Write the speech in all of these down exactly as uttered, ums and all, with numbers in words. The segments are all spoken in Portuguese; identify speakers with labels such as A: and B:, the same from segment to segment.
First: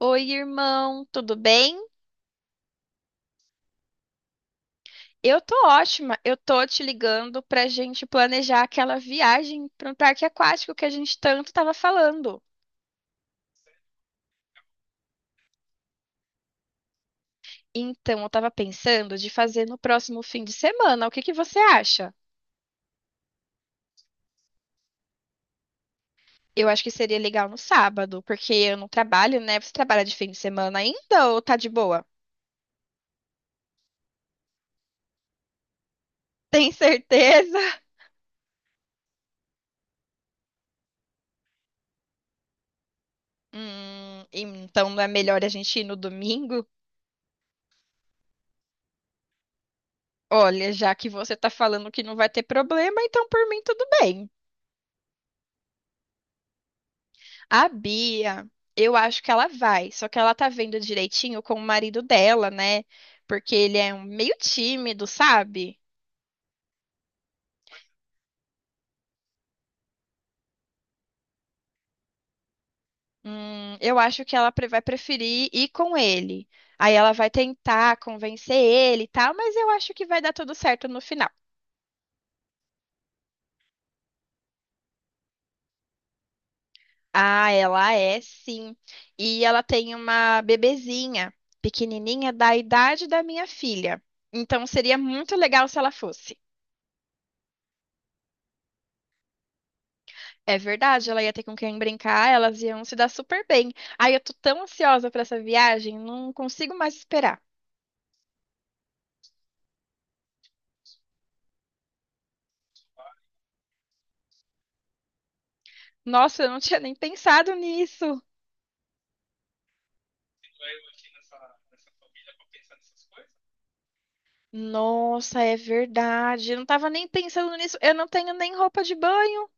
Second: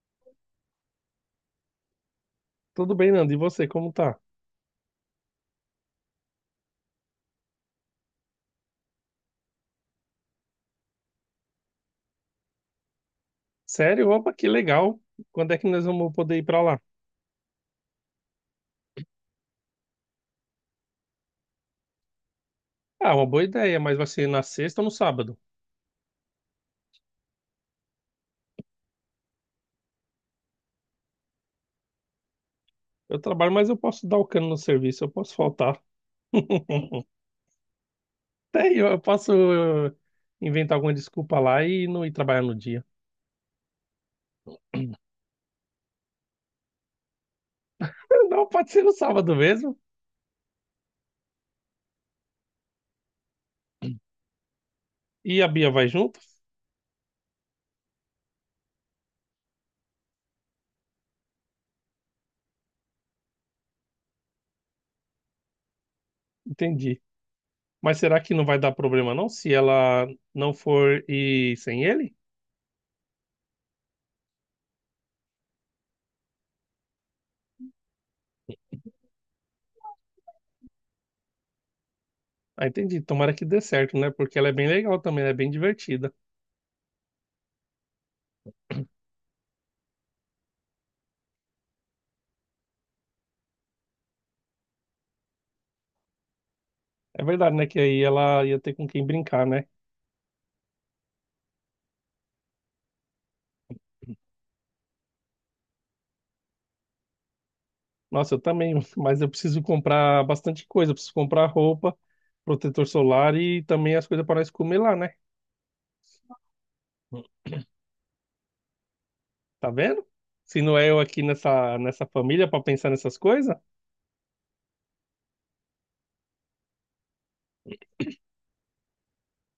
A: Oi, irmão, tudo bem?
B: Tudo bem, Nando? E você, como tá?
A: Eu tô ótima. Eu tô te ligando pra gente planejar aquela viagem para um parque aquático que a gente tanto tava falando.
B: Sério? Opa, que legal. Quando é que nós vamos poder ir pra lá?
A: Então, eu tava pensando de fazer no próximo fim de semana. O que que você acha?
B: Ah, uma boa ideia, mas vai ser na sexta ou no sábado?
A: Eu acho que seria legal no sábado, porque eu não trabalho, né? Você trabalha de fim de semana ainda ou tá de boa?
B: Eu trabalho, mas eu posso dar o cano no serviço, eu posso faltar.
A: Tem certeza?
B: Até eu, eu posso eh, inventar alguma desculpa lá e não ir trabalhar no dia.
A: Hum, então não é melhor a gente ir no domingo?
B: Não, pode ser no sábado mesmo.
A: Olha, já que você tá falando que não vai ter problema, então por mim tudo bem.
B: E a Bia vai junto?
A: A Bia, eu acho que ela vai, só que ela tá vendo direitinho com o marido dela, né? Porque ele é um meio tímido, sabe?
B: Entendi. Mas será que não vai dar problema não se ela não for ir sem ele?
A: Hum, eu acho que ela pre- vai preferir ir com ele. Aí ela vai tentar convencer ele e tal, mas eu acho que vai dar tudo certo no final.
B: Ah, entendi. Tomara que dê certo, né? Porque ela é bem legal também, ela é bem divertida.
A: Ah, ela é sim. E ela tem uma bebezinha, pequenininha, da idade da minha filha. Então seria muito legal se ela fosse.
B: É verdade, né? Que aí ela ia ter com quem brincar, né?
A: É verdade, ela ia ter com quem brincar, elas iam se dar super bem. Ai, eu tô tão ansiosa pra essa viagem, não consigo mais esperar.
B: Nossa, eu também, mas eu preciso comprar bastante coisa. Eu preciso comprar roupa, protetor solar e também as coisas para nós comer lá, né?
A: Nossa, eu não tinha nem pensado nisso.
B: Tá vendo? Se não é eu aqui nessa, nessa família para pensar nessas coisas,
A: Nossa, é verdade. Eu não tava nem pensando nisso. Eu não tenho nem roupa de banho.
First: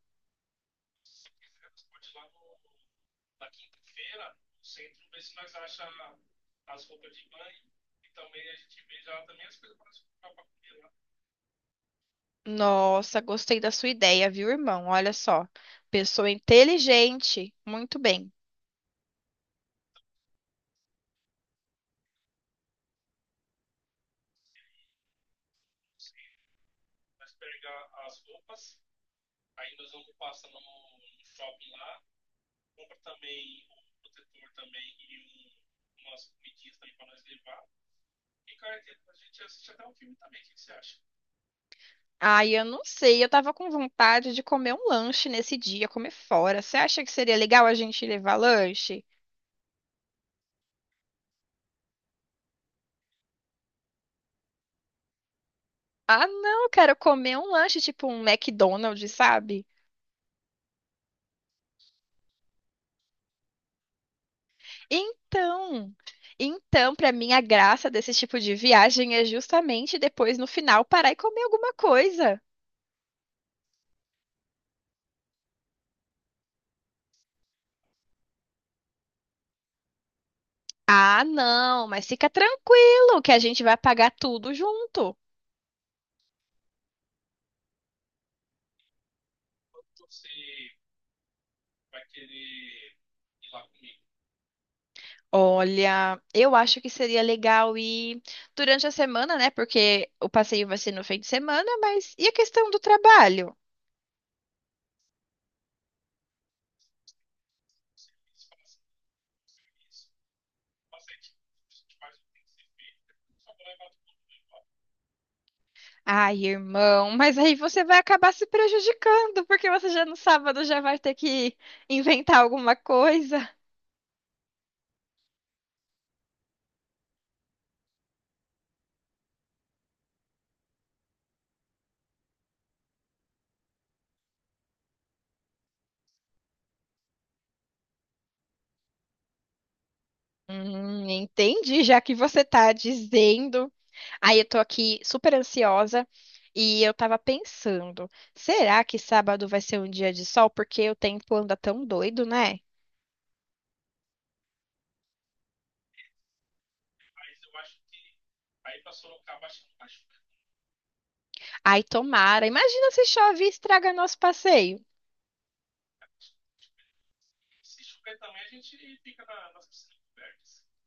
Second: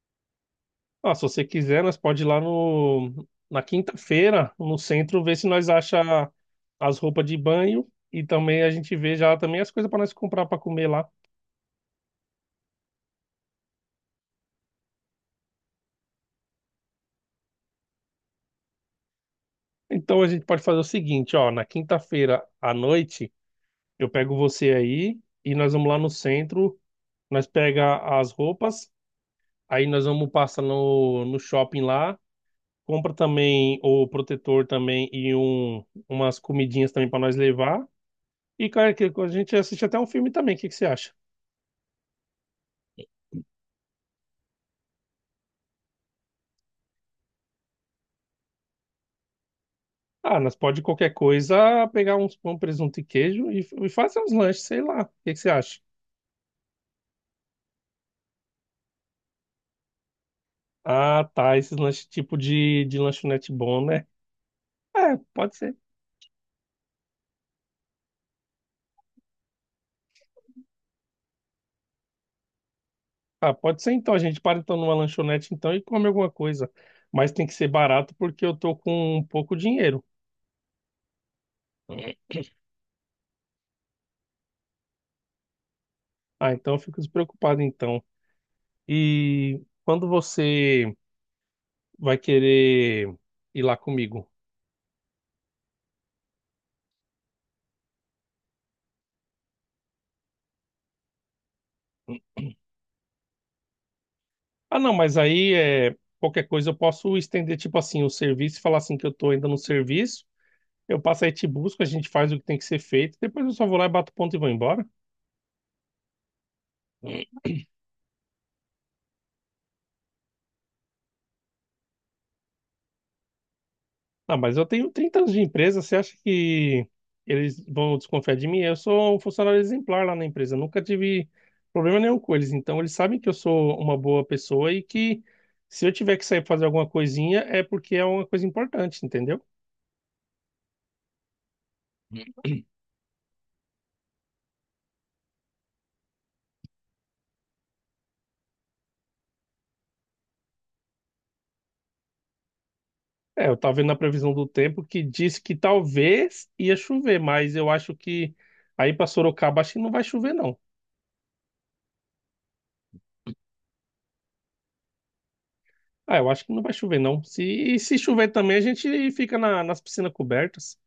B: ó, se você quiser, nós pode ir lá no, na quinta-feira, no centro, ver se nós acha as roupas de banho e também a gente vê já também as coisas para nós comprar para comer lá.
A: Nossa, gostei da sua ideia, viu, irmão? Olha só. Pessoa inteligente. Muito bem.
B: Então a gente pode fazer o seguinte, ó, na quinta-feira à noite. Eu pego você aí e nós vamos lá no centro. Nós pega as roupas, aí nós vamos passar no, no shopping lá. Compra também o protetor também e um, umas comidinhas também para nós levar. E cara, que a gente assiste até um filme também. O que que você acha?
A: Ai, eu não sei. Eu tava com vontade de comer um lanche nesse dia, comer fora. Você acha que seria legal a gente levar lanche?
B: Ah, nós pode qualquer coisa pegar uns pão, presunto e queijo e, e fazer uns lanches, sei lá. O que que você acha?
A: Ah, não, cara, comer um lanche tipo um McDonald's, sabe?
B: Ah, tá. Esses lanches tipo de, de lanchonete bom, né? É, pode ser.
A: Então, então, pra mim a graça desse tipo de viagem é justamente depois no final parar e comer alguma coisa.
B: Ah, pode ser então. A gente para então numa lanchonete então e come alguma coisa. Mas tem que ser barato porque eu tô com um pouco dinheiro.
A: Ah, não, mas fica tranquilo que a gente vai pagar tudo junto.
B: Ah, então eu fico despreocupado então. E quando você vai querer ir lá comigo?
A: Olha, eu acho que seria legal ir durante a semana, né? Porque o passeio vai ser no fim de semana, mas e a questão do trabalho?
B: Ah, não, mas aí é qualquer coisa eu posso estender tipo assim o serviço e falar assim que eu tô ainda no serviço. Eu passo aí te busco, a gente faz o que tem que ser feito. Depois eu só vou lá e bato ponto e vou embora.
A: Ai, irmão, mas aí você vai acabar se prejudicando, porque você já no sábado já vai ter que inventar alguma coisa.
B: Ah, mas eu tenho trinta anos de empresa, você acha que eles vão desconfiar de mim? Eu sou um funcionário exemplar lá na empresa, nunca tive problema nenhum com eles. Então, eles sabem que eu sou uma boa pessoa e que se eu tiver que sair fazer alguma coisinha é porque é uma coisa importante, entendeu?
A: Hum, entendi, já que você tá dizendo. Aí eu tô aqui super ansiosa e eu tava pensando, será que sábado vai ser um dia de sol? Porque o tempo anda tão doido, né?
B: É, eu tava vendo na previsão do tempo que disse que talvez ia chover, mas eu acho que aí para Sorocaba acho que não vai chover, não.
A: Ai, tomara. Imagina se chove e estraga nosso passeio.
B: Ah, eu acho que não vai chover, não. Se, e se chover também, a gente fica na- nas piscinas cobertas.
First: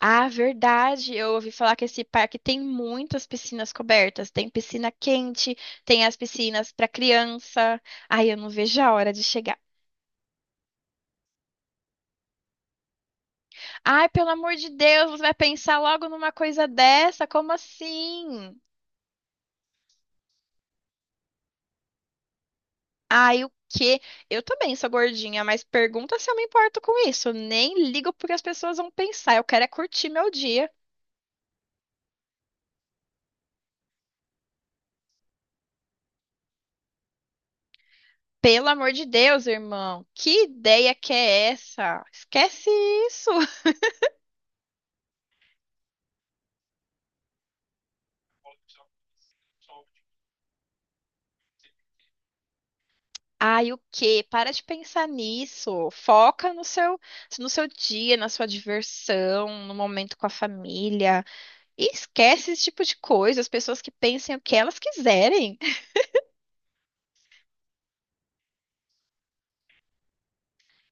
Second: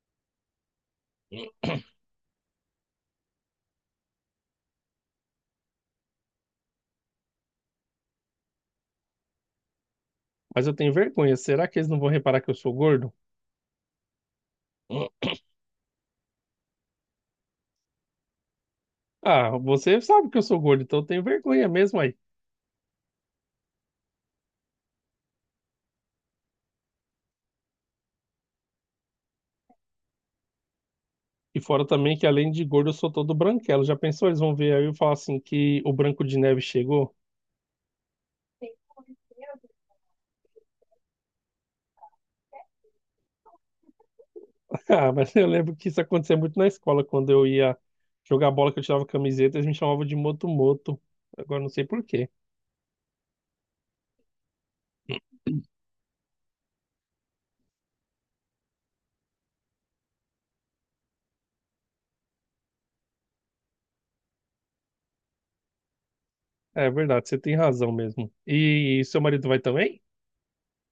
A: Ah, verdade. Eu ouvi falar que esse parque tem muitas piscinas cobertas. Tem piscina quente, tem as piscinas para criança. Ai, eu não vejo a hora de chegar.
B: Mas eu tenho vergonha. Será que eles não vão reparar que eu sou gordo?
A: Ai, pelo amor de Deus, você vai pensar logo numa coisa dessa? Como assim?
B: Ah, você sabe que eu sou gordo, então eu tenho vergonha mesmo aí.
A: Ai, o quê? Eu também sou gordinha, mas pergunta se eu me importo com isso. Nem ligo porque as pessoas vão pensar. Eu quero é curtir meu dia.
B: E fora também que além de gordo eu sou todo branquelo. Já pensou? Eles vão ver aí eu falar assim que o Branco de Neve chegou?
A: Pelo amor de Deus, irmão. Que ideia que é essa? Esquece isso.
B: Ah, mas eu lembro que isso acontecia muito na escola, quando eu ia jogar bola que eu tirava camiseta, eles me chamavam de Moto Moto. Agora não sei por quê.
A: Ai, o quê? Para de pensar nisso. Foca no seu, no seu dia, na sua diversão, no momento com a família. E esquece esse tipo de coisa, as pessoas que pensem o que elas quiserem.
B: É verdade, você tem razão mesmo. E seu marido vai também?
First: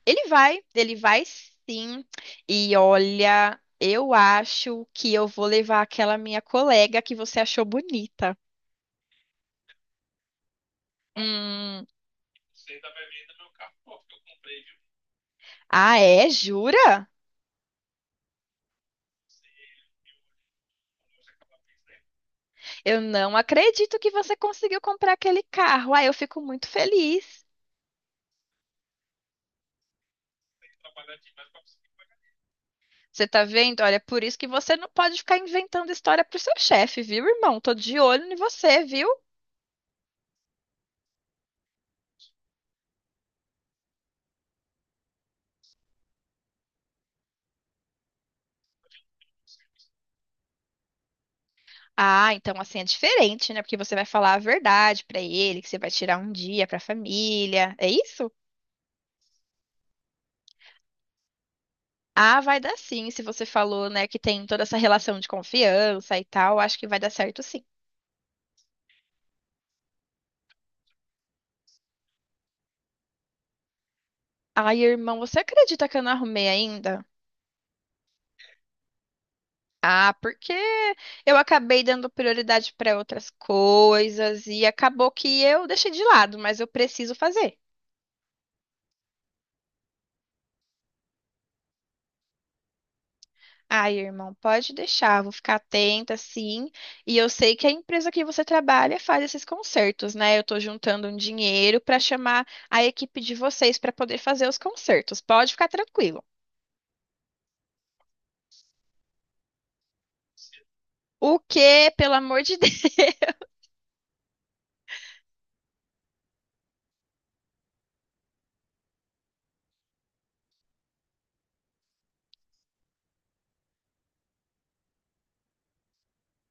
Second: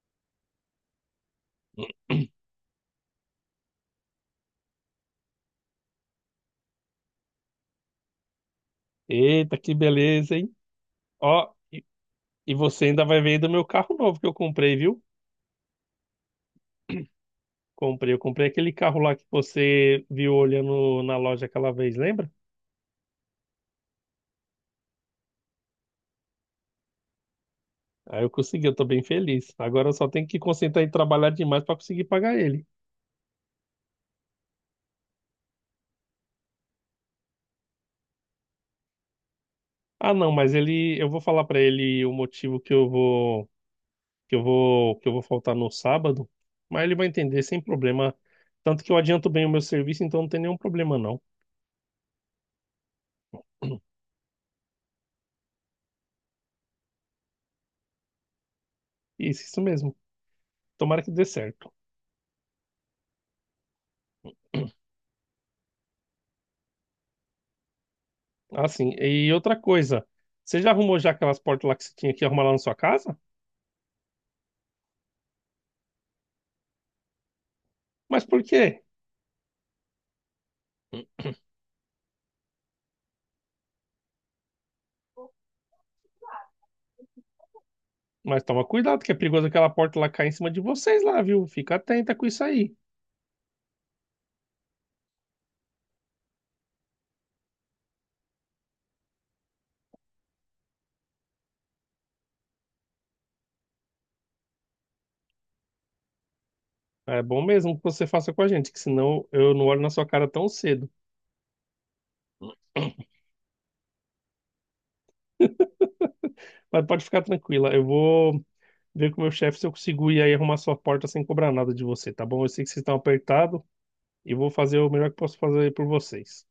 A: Ele vai, ele vai sim. E olha, eu acho que eu vou levar aquela minha colega que você achou bonita.
B: Eita, que beleza, hein? Ó, e
A: Hum,
B: e você ainda vai ver do meu carro novo que eu comprei, viu?
A: ah, é? Jura?
B: Comprei, eu comprei aquele carro lá que você viu olhando na loja aquela vez, lembra?
A: Eu não acredito que você conseguiu comprar aquele carro. Ah, eu fico muito feliz.
B: Aí eu consegui, eu tô bem feliz. Agora eu só tenho que concentrar em trabalhar demais para conseguir pagar ele.
A: Você tá vendo? Olha, é por isso que você não pode ficar inventando história pro seu chefe, viu, irmão? Tô de olho em você, viu?
B: Ah, não, mas ele, eu vou falar para ele o motivo que eu vou, que eu vou, que eu vou faltar no sábado, mas ele vai entender sem problema. Tanto que eu adianto bem o meu serviço, então não tem nenhum problema não.
A: Ah, então assim é diferente, né? Porque você vai falar a verdade pra ele, que você vai tirar um dia pra família. É isso?
B: Isso, isso mesmo. Tomara que dê certo.
A: Ah, vai dar sim, se você falou, né, que tem toda essa relação de confiança e tal, acho que vai dar certo sim.
B: Assim, e outra coisa, você já arrumou já aquelas portas lá que você tinha que arrumar lá na sua casa?
A: Ai, irmão, você acredita que eu não arrumei ainda?
B: Mas por quê?
A: Ah, porque eu acabei dando prioridade pra outras coisas e acabou que eu deixei de lado, mas eu preciso fazer.
B: Mas toma cuidado, que é perigoso aquela porta lá cair em cima de vocês lá, viu? Fica atenta com isso aí.
A: Ai, irmão, pode deixar, vou ficar atenta, sim. E eu sei que a empresa que você trabalha faz esses concertos, né? Eu tô juntando um dinheiro para chamar a equipe de vocês para poder fazer os concertos. Pode ficar tranquilo.
B: É bom mesmo que você faça com a gente, que senão eu não olho na sua cara tão cedo.
A: O quê? Pelo amor de Deus.
B: Mas pode ficar tranquila, eu vou ver com o meu chefe se eu consigo ir aí arrumar sua porta sem cobrar nada de você, tá bom? Eu sei que vocês estão apertados e vou fazer o melhor que posso fazer aí por vocês.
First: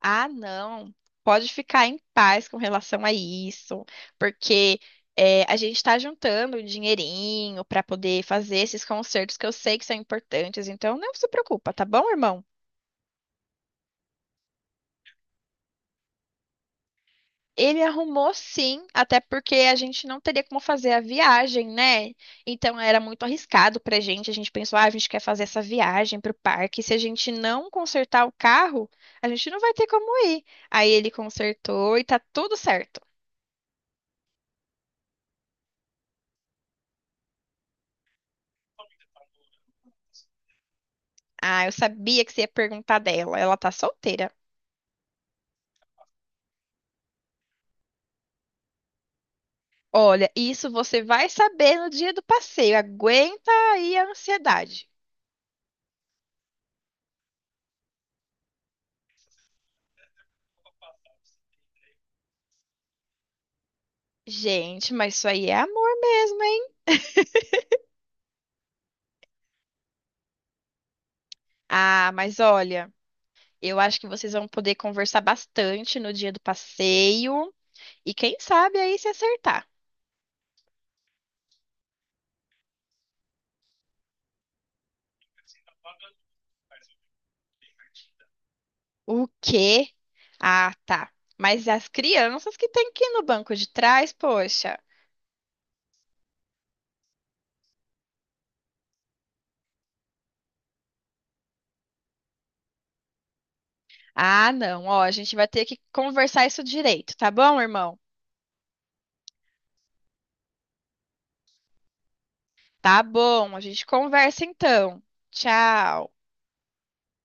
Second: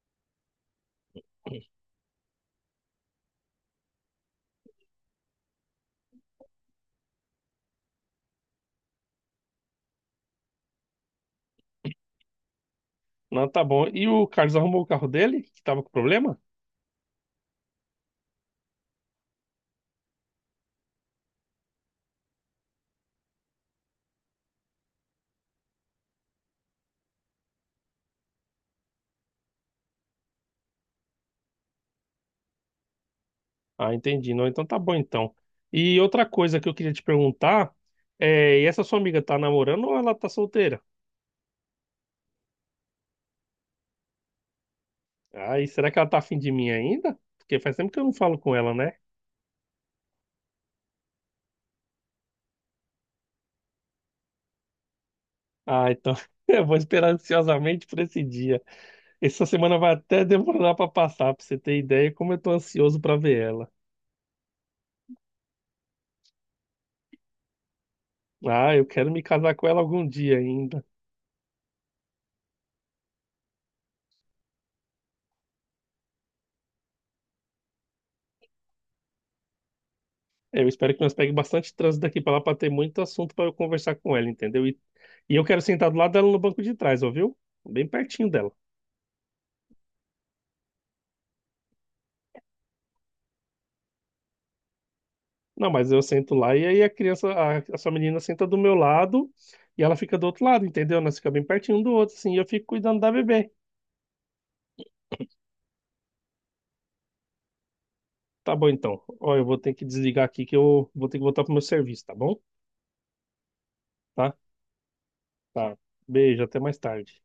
A: Ah, não. Pode ficar em paz com relação a isso, porque é, a gente está juntando um dinheirinho para poder fazer esses concertos que eu sei que são importantes. Então, não se preocupa, tá bom, irmão?
B: Não, tá bom. E o Carlos arrumou o carro dele, que tava com problema?
A: Ele arrumou sim, até porque a gente não teria como fazer a viagem, né? Então era muito arriscado pra gente. A gente pensou, ah, a gente quer fazer essa viagem pro parque. Se a gente não consertar o carro, a gente não vai ter como ir. Aí ele consertou e tá tudo certo.
B: Ah, entendi. Não, então tá bom então. E outra coisa que eu queria te perguntar é, e essa sua amiga tá namorando ou ela tá solteira?
A: Ah, eu sabia que você ia perguntar dela. Ela tá solteira.
B: Ai, será que ela tá afim de mim ainda? Porque faz tempo que eu não falo com ela, né?
A: Olha, isso você vai saber no dia do passeio. Aguenta aí a ansiedade.
B: Ah, então eu vou esperar ansiosamente por esse dia. Essa semana vai até demorar pra passar, pra você ter ideia como eu tô ansioso pra ver ela.
A: Gente, mas isso aí é amor mesmo, hein?
B: Ah, eu quero me casar com ela algum dia ainda.
A: Ah, mas olha. Eu acho que vocês vão poder conversar bastante no dia do passeio. E quem sabe aí se acertar.
B: Eu espero que nós pegue bastante trânsito daqui pra lá pra ter muito assunto pra eu conversar com ela, entendeu? E, e eu quero sentar do lado dela no banco de trás, ouviu? Bem pertinho dela.
A: O quê? Ah, tá. Mas as crianças que têm que ir no banco de trás, poxa.
B: Não, mas eu sento lá e aí a criança, a, a sua menina senta do meu lado e ela fica do outro lado, entendeu? Nós ficamos bem pertinho um do outro, assim, e eu fico cuidando da bebê.
A: Ah, não. Ó, a gente vai ter que conversar isso direito, tá bom, irmão?
B: Tá bom, então. Ó, eu vou ter que desligar aqui que eu vou ter que voltar pro meu serviço, tá bom?
A: Tá bom, a gente
B: Tá?
A: conversa então.
B: Tá.
A: Tchau.
B: Beijo, até mais tarde.